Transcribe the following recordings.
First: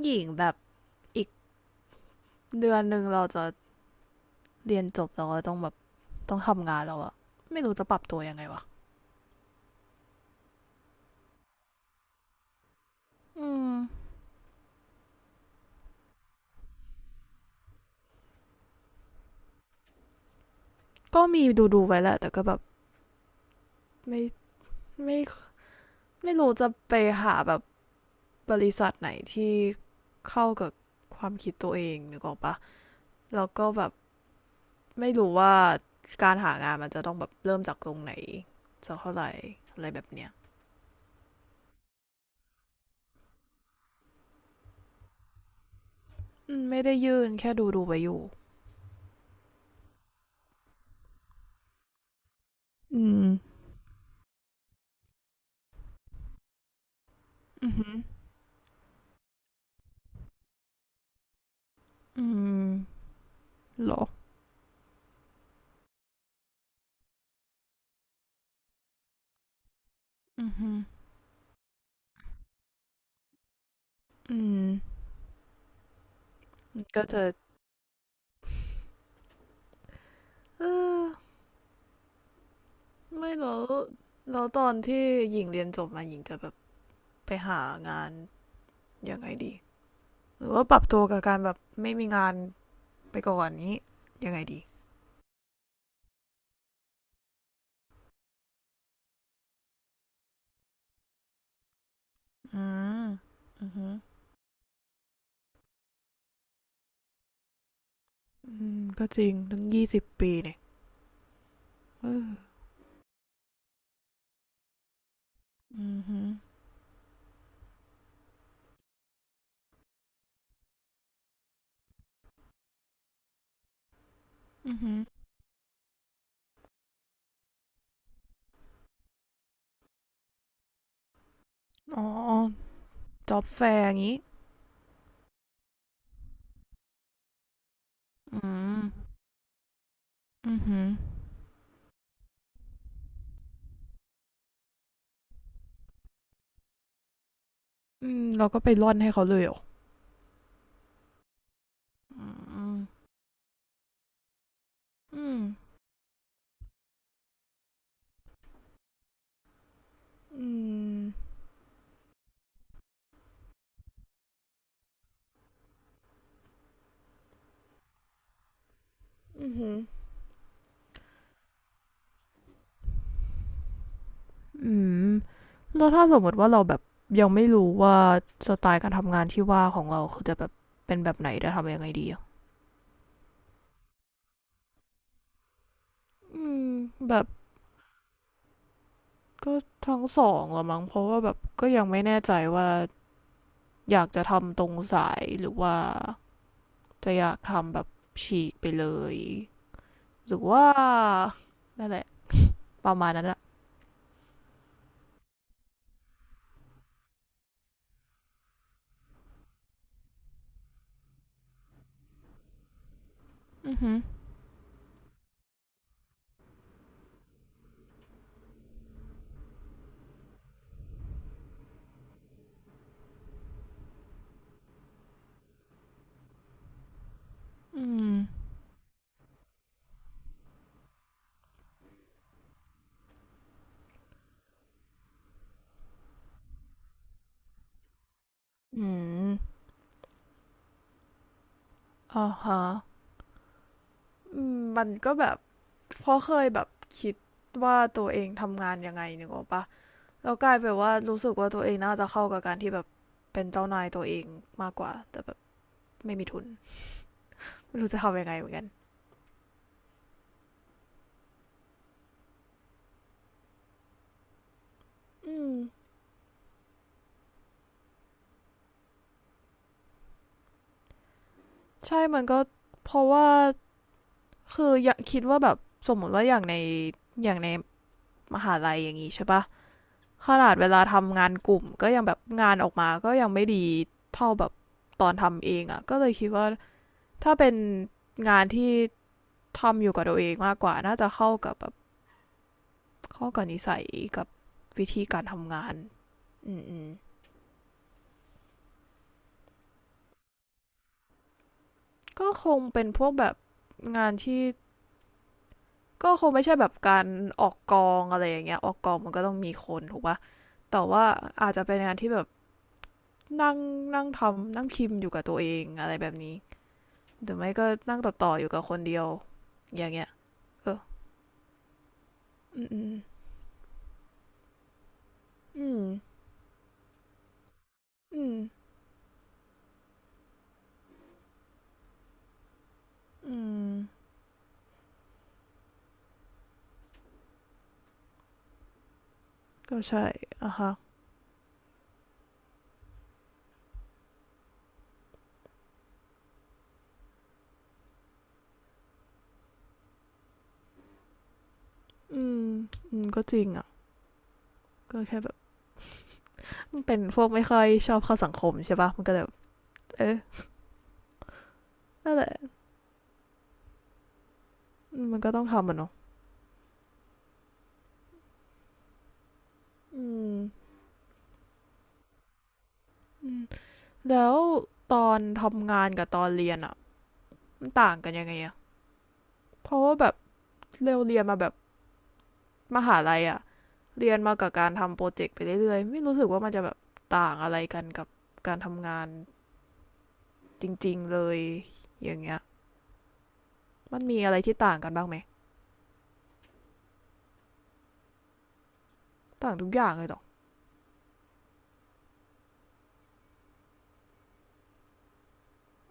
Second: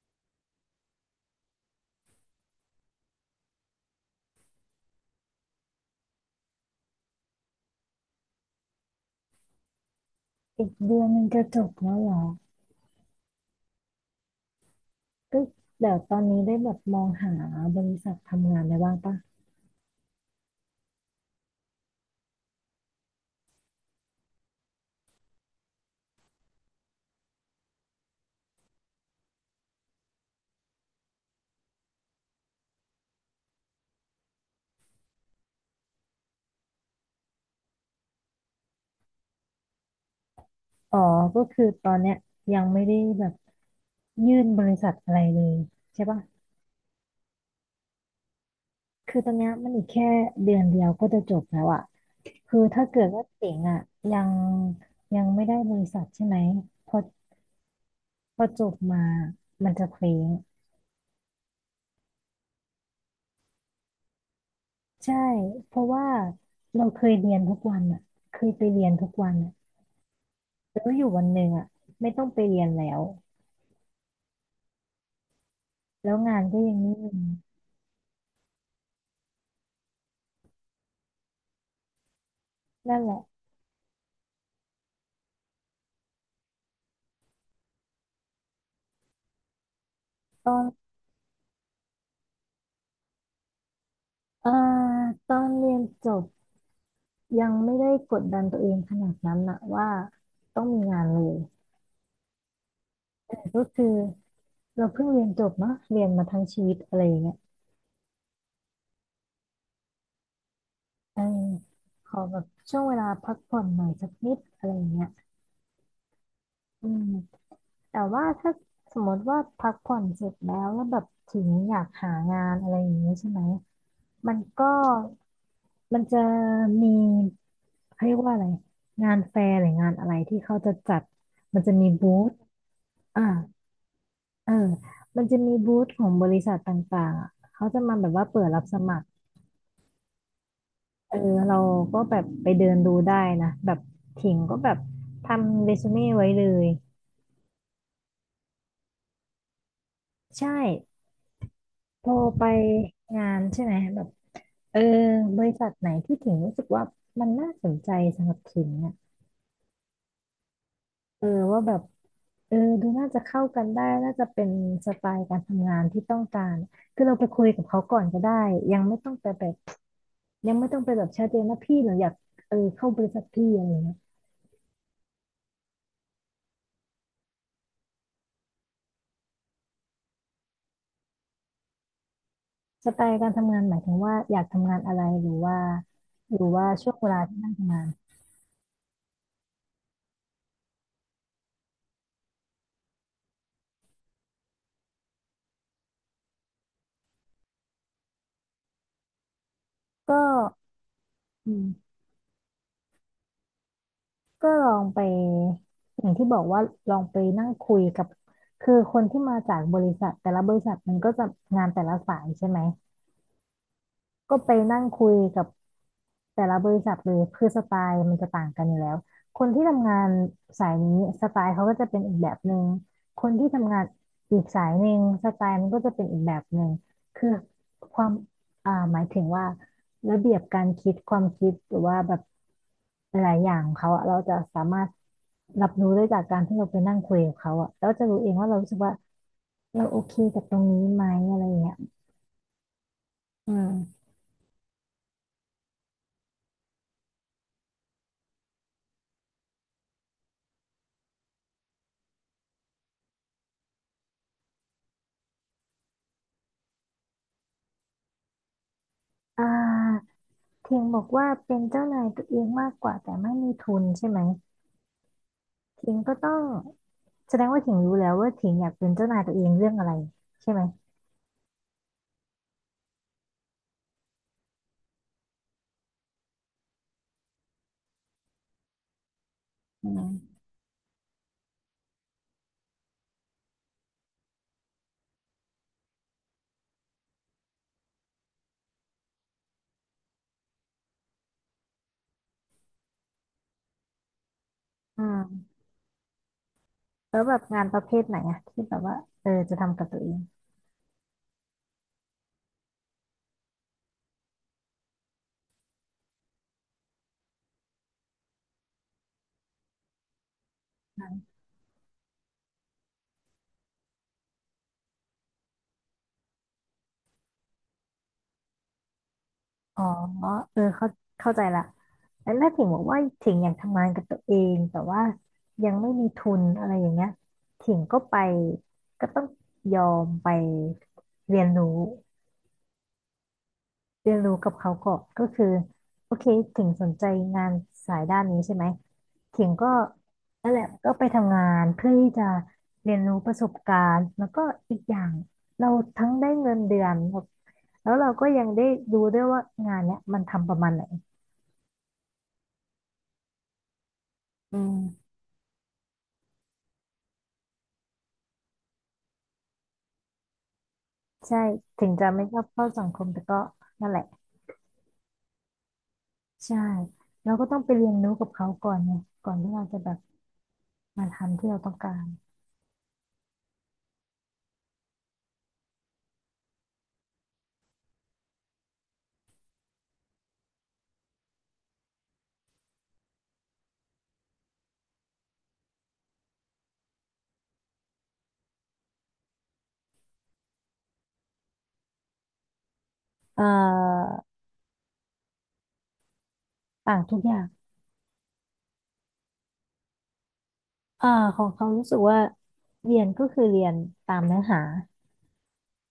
หญิงแบบอีกเดือนหนึ่งเราจะเรียนจบแล้วก็ต้องแบบต้องทำงานแล้วอะไม่รู้จะปรับตัวยังไงวะอีกเดือนมันจะจบแล้วเหรอ อืม ก็เดี๋ยวตอนนี้ได้แบบมองหาบริษัททำงานอะไรบ้างปะก็มีดูดูไว้แหละแต่ก็แบบไม่ไม่ไม่รู้จะไปหาแบบบริษัทไหนที่เข้ากับความคิดตัวเองนึกออกปะแล้วก็แบบไม่รู้ว่าการหางานมันจะต้องแบบเริ่มจากตรงไหนสักเท่าไหร่อะไรแบบเนี้ยอ๋อก็คือตอนเนี้ยยังไม่ได้แบบยื่นบริษัทอะไรเลยใช่ปะอืมไม่ได้ยื่นแค่ดูดูไว้อยู่คือตอนเนี้ยมันอีกแค่เดือนเดียวก็จะจบแล้วอะคือถ้าเกิอืดว่ามเจ๋งอะยังยังไม่ได้บริษัทใช่ไหมพออือหือพอจบมามันจะเคว้งอืมเหรอใช่เพราะว่าเราเคยเรียนทุกวันอะเคยไปเรียนทุกวันอะอือหือแล้วอยู่วันหนึ่งอะไม่ต้องไปเรียนแล้ว อืม แล้วงานก็ยังไม่ก็มีจะเออนั่นแหละไม่แล้วแล้วตอนที่หญิงเรียนจบมาหญิงจะแบบไปหางานยังไงดีหตรืออนว่าปรับตัวกับการแบบไม่มีงานไปก่อนนี้ยังไงเอ่อดีตอนเรียนจบยังไม่ได้กดดันตัวเองขนาดนั้นนะว่าต้องมีงานเลยอืมก็อือืคืออเราเพิ่งเรียนจบเนาะเรียนมาทั้งชีวิตอะไรอย่างเงี้ยืมก็จริงตั้ง20 ปีเนี่ยเออขอแบบเออช่วงเวลาพักผ่อนหน่อยสักนิดอะไรอย่างเงี้ยอือืออืมแต่ว่าถ้าสมมติว่าพักผ่อนเสร็จแล้วแล้วแบบถึงอยากหางานอะไรอย่างเงี้ยใช่ไหมมันก็อือมันจะมี เขาเรียกว่าอะไรงานแฟร์หรืองานอะไรที่เขาจะจัดมันจะมีฮึอ๋อบูธอ่าจ็อบแฟร์อย่างงี้เออมันจะมีบูธของบริษัทต่างๆอ่ะเขาจะมาแบบว่าอืเปิดรับสมัครมอือฮึอเออเราก็แบบไปเดินดูได้นะแบบถิงก็แบบทำเรซูเม่ไว้เลยืมเราก็ไปร่อนให้เขาเลยเหรอใช่พออืไปมงานใช่ไหมแบบเอออืบมริษัทไหนที่ถิงรู้สึกว่ามันน่าสนใจสำหรับถิงอ่ะอืมเออว่าแบบ เออดูน่าจะเข้ากันได้น่าจะเป็นสไตล์การทำงานที่ต้องการคือเราไปคุยกับเขาก่อนก็ได้ยังไม่ต้องไปแบอือบฮึ ยังไม่ต้องไปแบบชัดเจนนะพี่หนูอยากเออเข้าบริษัทพี่อะไรเงี้ยอืมแล้วถ้าสมมติว่าเราแบบยังไม่รู้ว่าสไตล์การทำงานที่ว่าของเราคือจะแบบเป็นแบบไหนจะทำยังไงดีอะสไตล์การทำงานหมายถึงว่าอยากทำงานอะไรหรือว่าหอืรือว่ามช่วงเวแบลาบที่นั่งทำงานก็ทั้งสองละมั้งเพราะว่าแบบก็ยังไม่แน่ใจว่าอยากจะทำตรงสายหรือว่าจะอยากทำแบบฉีกไปเลยก็หรือว่าอืนั่มนแหละประมาณนั้นอะก็ลองไปอย่างที่บอกว่าลองไปนั่งคุยกับคือคนที่มาจากบริษัทแต่ละบริษัทมันก็จะงานแต่ละสายใช่ไหม อือหือก็ไปนั่งคุยกับแต่ละบริษัทเลยคือสไตล์มันจะต่างกันอยู่แล้ว คนที่ทำงานสายนี้สไตล์เขาก็จะเป็นอีกแบบหนึ่งคนที่ทำงานอีกสายหนึ่งสไตล์มันก็จะเป็นอีกแบบหนึ่งคืออืความมหมายถึงว่าระเบียบการคิดความคิดหรือว่าแบบหลายๆอย่างของเขาอะเราจะสามารถรับรู้ได้จากการที่เราไปนั่งคุยกับเขาอะแล้วจะรู้เองว่าเรารู้สึกอืว่ามเราโอเคกับตรงนี้ไหมอะไรอย่างเงี้ยอ่าฮะอืมอืมมันก็แบบเพราะเคยแบบคิดว่าตัวเองทำงานยังไงนึกออกปะ แล้วกลายเป็นว่ารู้สึกว่าตัวเองน่าจะเข้ากับการที่แบบเป็นเจ้านายตัวเองมากกว่าแต่แบบไม่มีทุนไม่รู้จะทำยังไงเหมือนกันอ่า เพียงบอกว่าเป็นเจ้านายตัวเองมากกว่าแต่ไม่มีทุนใช่ไหมอืมถิงก็ต้องแสดงว่าถิงรู้แล้วว่าถิงอยากเป็นเจ้านายตัวเองเรื่องอะไรใช่ไหมใช่มันก็เพราะว่าคืออยากคิดว่าแบบสมมติว่าอย่างในอย่างในมหาลัยอย่างนี้ใช่ปะอืขมนาดเวลาทำงานกลุ่มก็ยังแบบงานออกมาก็ยังไม่ดีเท่าแบบตอนทำเองอ่ะก็เลยคิดว่าถ้าเป็นงานที่ทำอยู่กับตัวเองมากกว่าน่าจะเข้ากับแบบเข้ากับนิสัยกับวิธีอาการทำงานอืม แล้วแบบงานประเภทไหนอะที่แบบว่าเออจะทำกับตัวเองก็คงเป็นพวกแบบงานที่ก็คงไม่ใช่แบบการออกกองอะไรอย่างเงี้ยออกกองมันก็ต้องมีคนถูกปะแต่ว่าอาจจะเป็นงานที่แบบนั่งนั่งทำนั่งพิมพ์อยู่กับตัวเองอะไรแบบนี้หรือไม่ก็นั่งต่ออยู่กับคนเดียวอ๋ออย่างเงี้ยเออเออเข้าใจละแล้วถ้าถิอืงบอกมว่าถิงอยากทำงานกับตัวเองแต่ว่ายัอืงมไม่มีทุนอะไรอย่างเงี้ยถิงก็ไปอืมอืมก็ต้องยอมไปเรียนรู้ เรียนรู้กับเขาก่อนก็คือโอเคถึงสนใจงานสายด้านนี้ใช่ไหมถึงก็ก็ใช่นั่อ่ะนแหละฮะก็ไปทำงานเพื่อที่จะเรียนรู้ประสบการณ์แล้วก็อีกอย่างเราทั้งได้เงินเดือนแล้วแล้วเราก็ยังได้ดูด้วยว่างานเนี้ยมันทำประมาณไหนอืมอืมก็จริงอ่ะอืก็มแค่แบบมันเป็นพวกไม่ค่อยชอบเข้าสังคมใช่ปะมันก็แบบเอะใช่ถึงจะนั่นแหไม่ละชอบเข้าสังคมแต่ก็นั่นแหละมันก็ต้องทำมันเนาะใช่เราก็ต้องไปเรียนรู้กับเขาก่อนไงก่อนที่เราจะแบบอืมมาทำที่เราต้องการอืม แล้วตอนทำงานกับตอนเรียนอ่ะมันต่างกันยังไงอ่ะเพราะว่าแบบเร็วเรียนมาแบบมหาลัยอ่ะเรียนมากับการทำโปรเจกต์ไปเรื่อยๆไม่รู้สึกว่ามันจะแบบต่างอะไรกันกับการทำงานจริงๆเลยอย่างเงี้ยเอ่มันอมีอะไรที่ต่างกันบ้างไหมต่าทุกอย่าง ต่างทุกอย่างเลยหรอเอ่อของเขารู้สึกว่าเรียนก็คือเรียนตามเนื้อหา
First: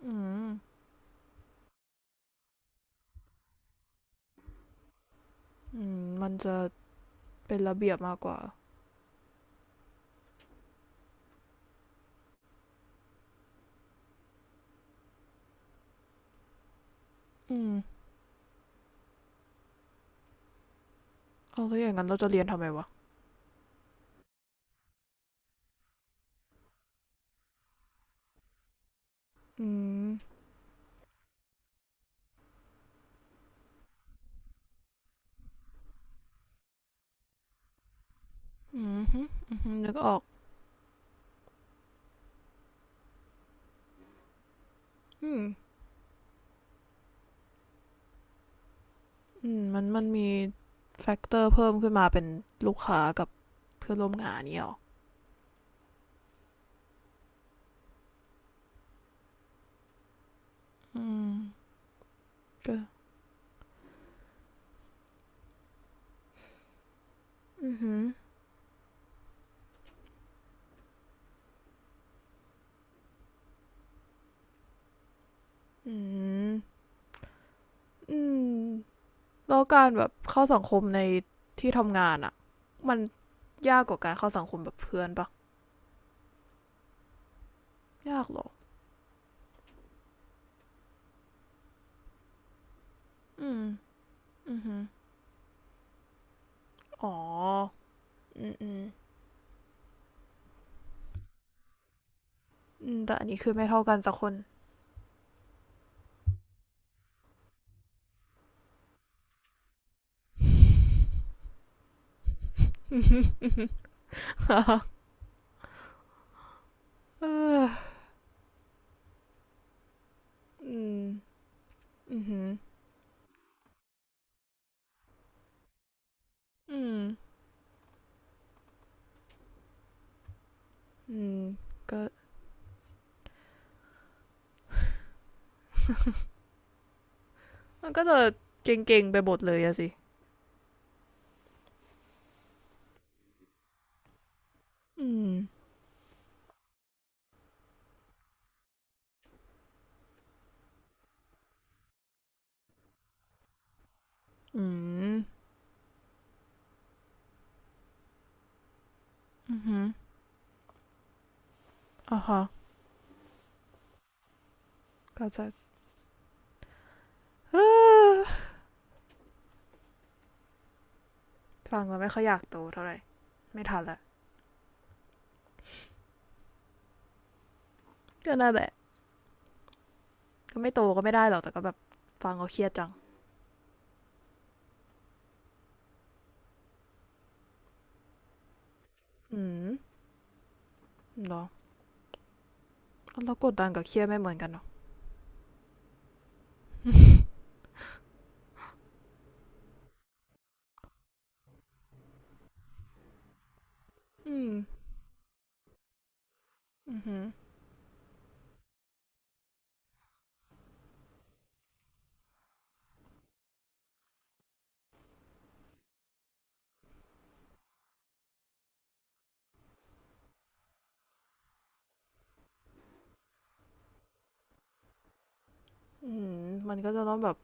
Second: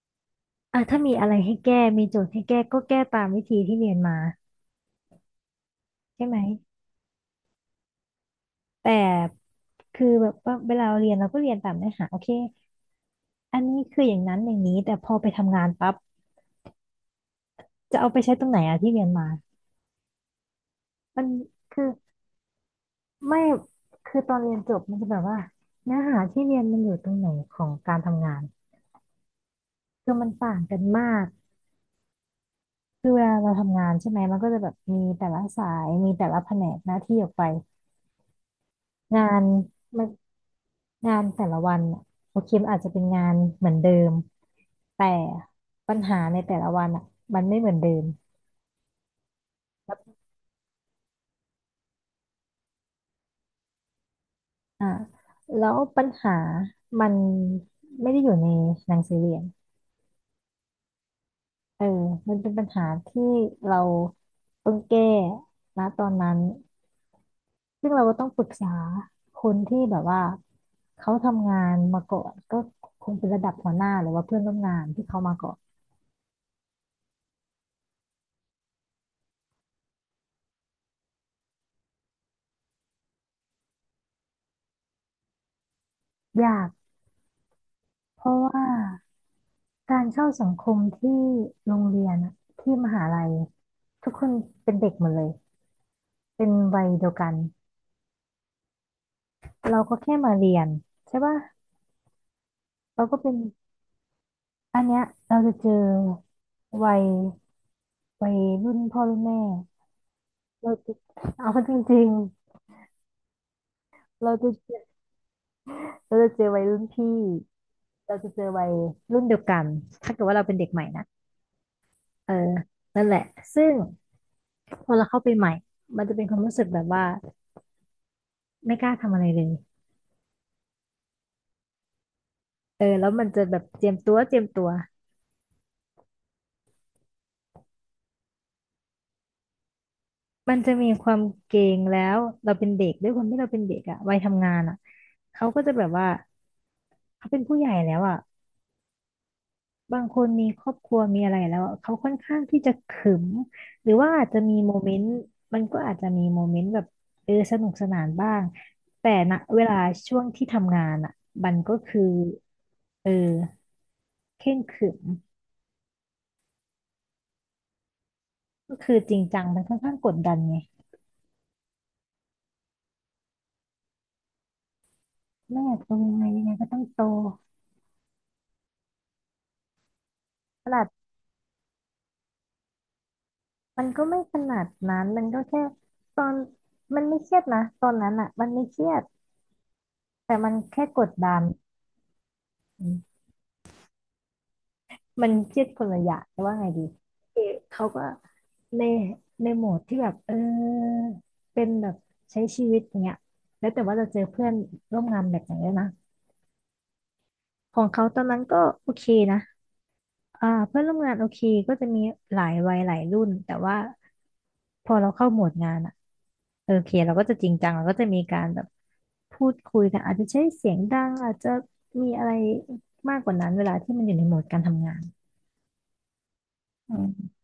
อืมอ่ะถ้ามีอะไรให้แก้มีโจทย์ให้แก้ก็แก้ตามวิธีที่เรียนมาอืมใช่มันไหมจะเป็นระเบียบมากกว่าแต่คือแบบว่าเวลาเราเรียนเราก็เรียนตามเนื้อหาโอเคอันนี้คืออย่างนั้นอย่างนี้แต่พอไปทำงานปั๊บอืมจะเอาไปใช้ตรงไหนอะที่เรียนมามันเอาแล้วคืออย่างนั้นเราจะเรียนทำไมวะไม่คือตอนเรียนจบมันจะแบบว่าเนื้อหาที่เรียนมันอยู่ตรงไหนของการทำงานอืมคือมันต่างกันมากคือเวลาเราทำงานใช่ไหมมันก็จะแบบมีแต่ละสายมีแต่ละแผนกหน้าที่ออกไป อืมงานอืมนึกมัอนอกงานแต่ละวันอะโอเคมันอาจจะเป็นงานเหมือนเดิมแต่อืม ปัญหาในแต่ละวันอ่ะมันไม่เหมือนเดิมอืมมันแลมีแฟกเตอร์เพิ่มขึ้นมาเป็นลูกค้ากับเพื่อนร่วมงานเนี่ยหรออ่าแล้วปัญหามันไม่ได้อยู่ในหนังสือเรียนอืมเออมันเป็นปัญก็หาที่เราต้องแก้นะตอนนั้นอือซึ่หืงอเราก็ต้องปรึกษาคนที่แบบว่าเขาทำงานมาก่อนก็คงเป็นระดับหัวหน้าหรือว่าเพื่อนร่วมงานที่เขามาก่อนอืมอืมแล้วการแบบเข้าสังคมในที่ทำงานอะมันยากกว่าการเข้าสังคมแบบเพื่อนปะ ยากเพยากราะเหรอว่า การเข้าสังคมที่โรงเรียนอะที่มหาลัยอืมทุกคนอือเป็นหือเด็กหมดเลยเป็นวัยเดีอ๋ยอวกันอืมอืมเราก็แค่มาเรียนใช่ป่ะอืมเราแต่ก็อันเป็นนี้คือไม่เท่ากันสักคน อันเนี้ยเราจะเจอวัยวัยรุ่นพ่อรุ่นแม่เราจะเอาจริงๆเราจะเจอวัยรุ่นพี่เออเราจะเจอวัยรุ่นเดียวกันถ้าเกิดว่าเราเป็นเด็กอืใหม่มนะอือเออหือนั่นแหละซึ่งพอเราเข้าไปใหม่มันจะเป็นความรู้สึกแบอืบมว่าไม่กล้าทำอะไรเลย อืมก็เออแล้วมันจะแบบเจียมตัวเจียมตัวมันก็จะเก่งๆไปหมดเลยอะสิ มันจะมีความเกรงแล้วเราเป็นเด็กด้วยความที่เราเป็นเด็กอะวัยทำงานอะอืมเขาก็จะแบบว่าเขาเป็นผู้ใหญ่แล้วอะบางคนมีครอบครัวมีอะไรแล้วอะเขาค่อนข้างที่จะขรึมหรือว่าอาจจะมีอืโมเมนต์มมันก็อาจจะมีโมเมนต์แบบเออสนุกสนานบ้างแต่ณอืเวอลาฮึช่วงที่ทำงานอะมันก็คืออ่าฮะเออเคร่งขรึมก็จะ อ้าก็คือจริงจังมันค่อนข้างกดดันไงฟังแล้วไม่ค่อยอยากโตเท่าไหร่ ไม่ทันละแม่โตยังไงยังไงก็ต้องโตก็น่าแหละก็ตไม่โตลาด ก็ไม่ได้หรอก แต่ก็แบบฟังก็เครียดจังมันก็ไม่ขนาดนั้น มันก็แค่ตอนมันไม่เครียดนะตอนนั้นอ่ะมันไม่เครียดอืมแต่มันแค่กดเหรดันอมแล้วกดดันกับเครียดไม่เหมือนกันเนาะมันเครียดคนละอย่างแต่ว่าไงดีคือเขาก็ในในโหมดที่แบบเออเป็นแบบใช้ชีวิตอย่างเงี้ยแล้วแต่ว่าจะเจออืเพื่อมนร่วมงานแบบไหนด้วยนะอือฮึของเขาตอนนั้นก็โอเคนะอ่าเพื่อนร่วมงานโอเคก็จะมีหลายวัยหลายรุ่นแต่ว่า พอเราเข้าโหมดงานอะเออโอเคเราก็จะจริงจังเราก็จะมีการแบบพูดคุยกันอาจจะใช้เสียงดังอาจจะมีอะไรมากกว่านั้นเวลาที่มันอยู่ในโหมดการทำงานอืมมันก็จะอืต้องมแบบ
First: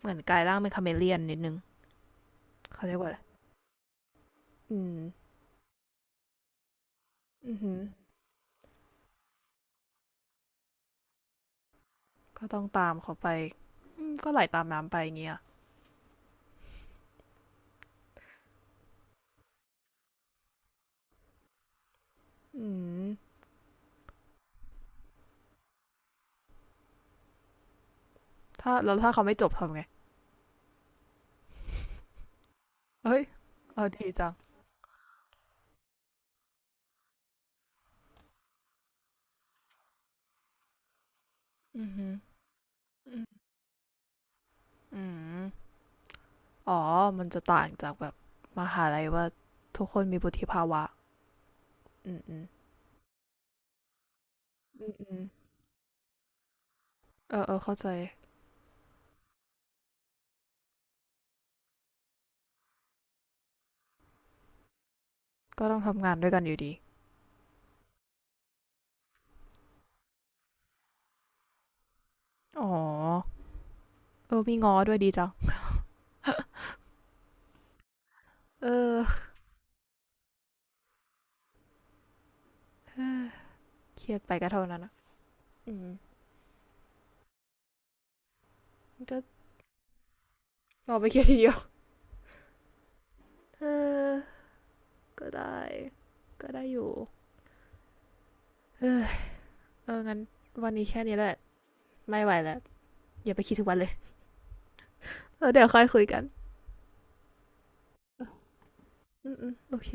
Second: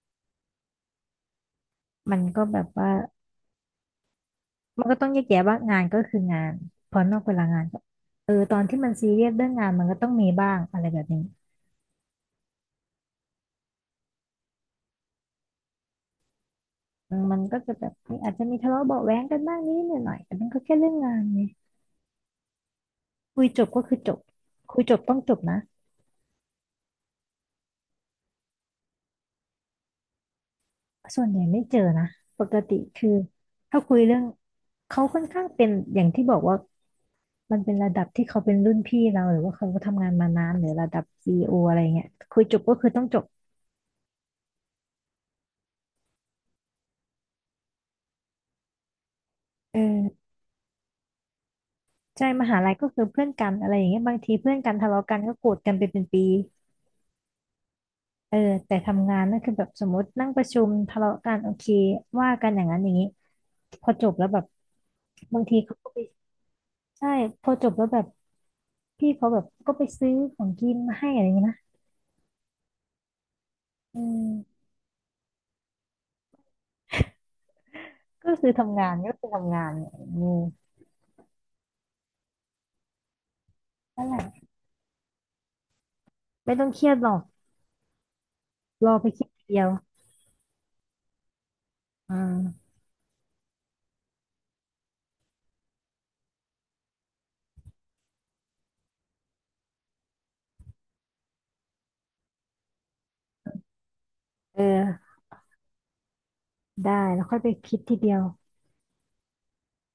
เหมือนกลายร่างเป็นคาเมเลียนนิดนึงมันก็แบบเขาว่าเรียกว่าอะไรอืมันก็มต้องแยกแยะว่างานก็คืองานพอนอกเวลาอืองานฮึก็เออตอนที่มันซีเรียสเรื่องงานมันก็ต้องมีบ้างอะไรแบบนี้ก็ต้องตามเขาไปอืมก็ไหลตามน้ำไปอย่างเงี้ยอืมมันก็จะแบบมีอาจจะมีทะเลาะเบาะแว้งกันบ้างนิดหน่อยแต่มันก็แค่เรื่องงานไงอืมคุยจบก็คือจบคุยจบต้องจบนะถ้าแล้วถ้าเขาไม่จบทำไงส่วนใหญ่ไม่เจอนะปกติคือเฮ้ยเอถ้าอคุยดีเรื่อง จังเขาค่อนข้างเป็นอย่างที่บอกว่ามันเป็นระดับที่เขาเป็นรุ่นพี่เราหรือว่าเขาก็ทำงานมานานหรือระดับซีอีโออะไรอือเงี้ฮึยคุยจบก็คือต้องจอื บอืมอ๋อมันจะต่างจากแบบมหาลัยว่าเทุกคนมีออวุฒิภาวะอืมใช่อืมมหาลัยก็คือเพื่อนกันอะไรอย่างเงี้ยบางทีเพื่อนกันอืทะมเลาะอืกัมนก็โกรธกันไปเป็นปีเออ เออ เข้าใจ เออแต่ทำงานนั่นคือแบบสมมตินั่งประชุมทะเลาะกันโอเคว่ากันอย่างนั้นอย่างนี้พอจบแล้วแบบบางทีก็เขาต้องก็ไปทำงานด้วยกันอยู่ดี ใช่พอจบแล้วแบบพี่เขาแบบก็ไปซื้อของกินมาให้อะไรอย่างเงี้ยนะอ๋อ อืมเออมีง้อด้วยดีจังก็คือเอทำงานอ ก็คือทำงานเนี่ยอืมเคนั่นรีแหยดละไปก็เท่านั้นอะอืมไม่ต้องเครียดหรอก รอไปก็คิดทีเดียวรอไปเครียดทีเดียว อ่า เออ ก็ได้ ก็ได้อยู่เออเอองั้นวันนี้แค่นี้แหละ ไม่ไหวแล้วอย่าไปคิดถึงวันเลยเออเออเดี๋ยวค่อยคุยกันได้แล้วค่อยไปคิดทีเดียวอืมอืมโอเค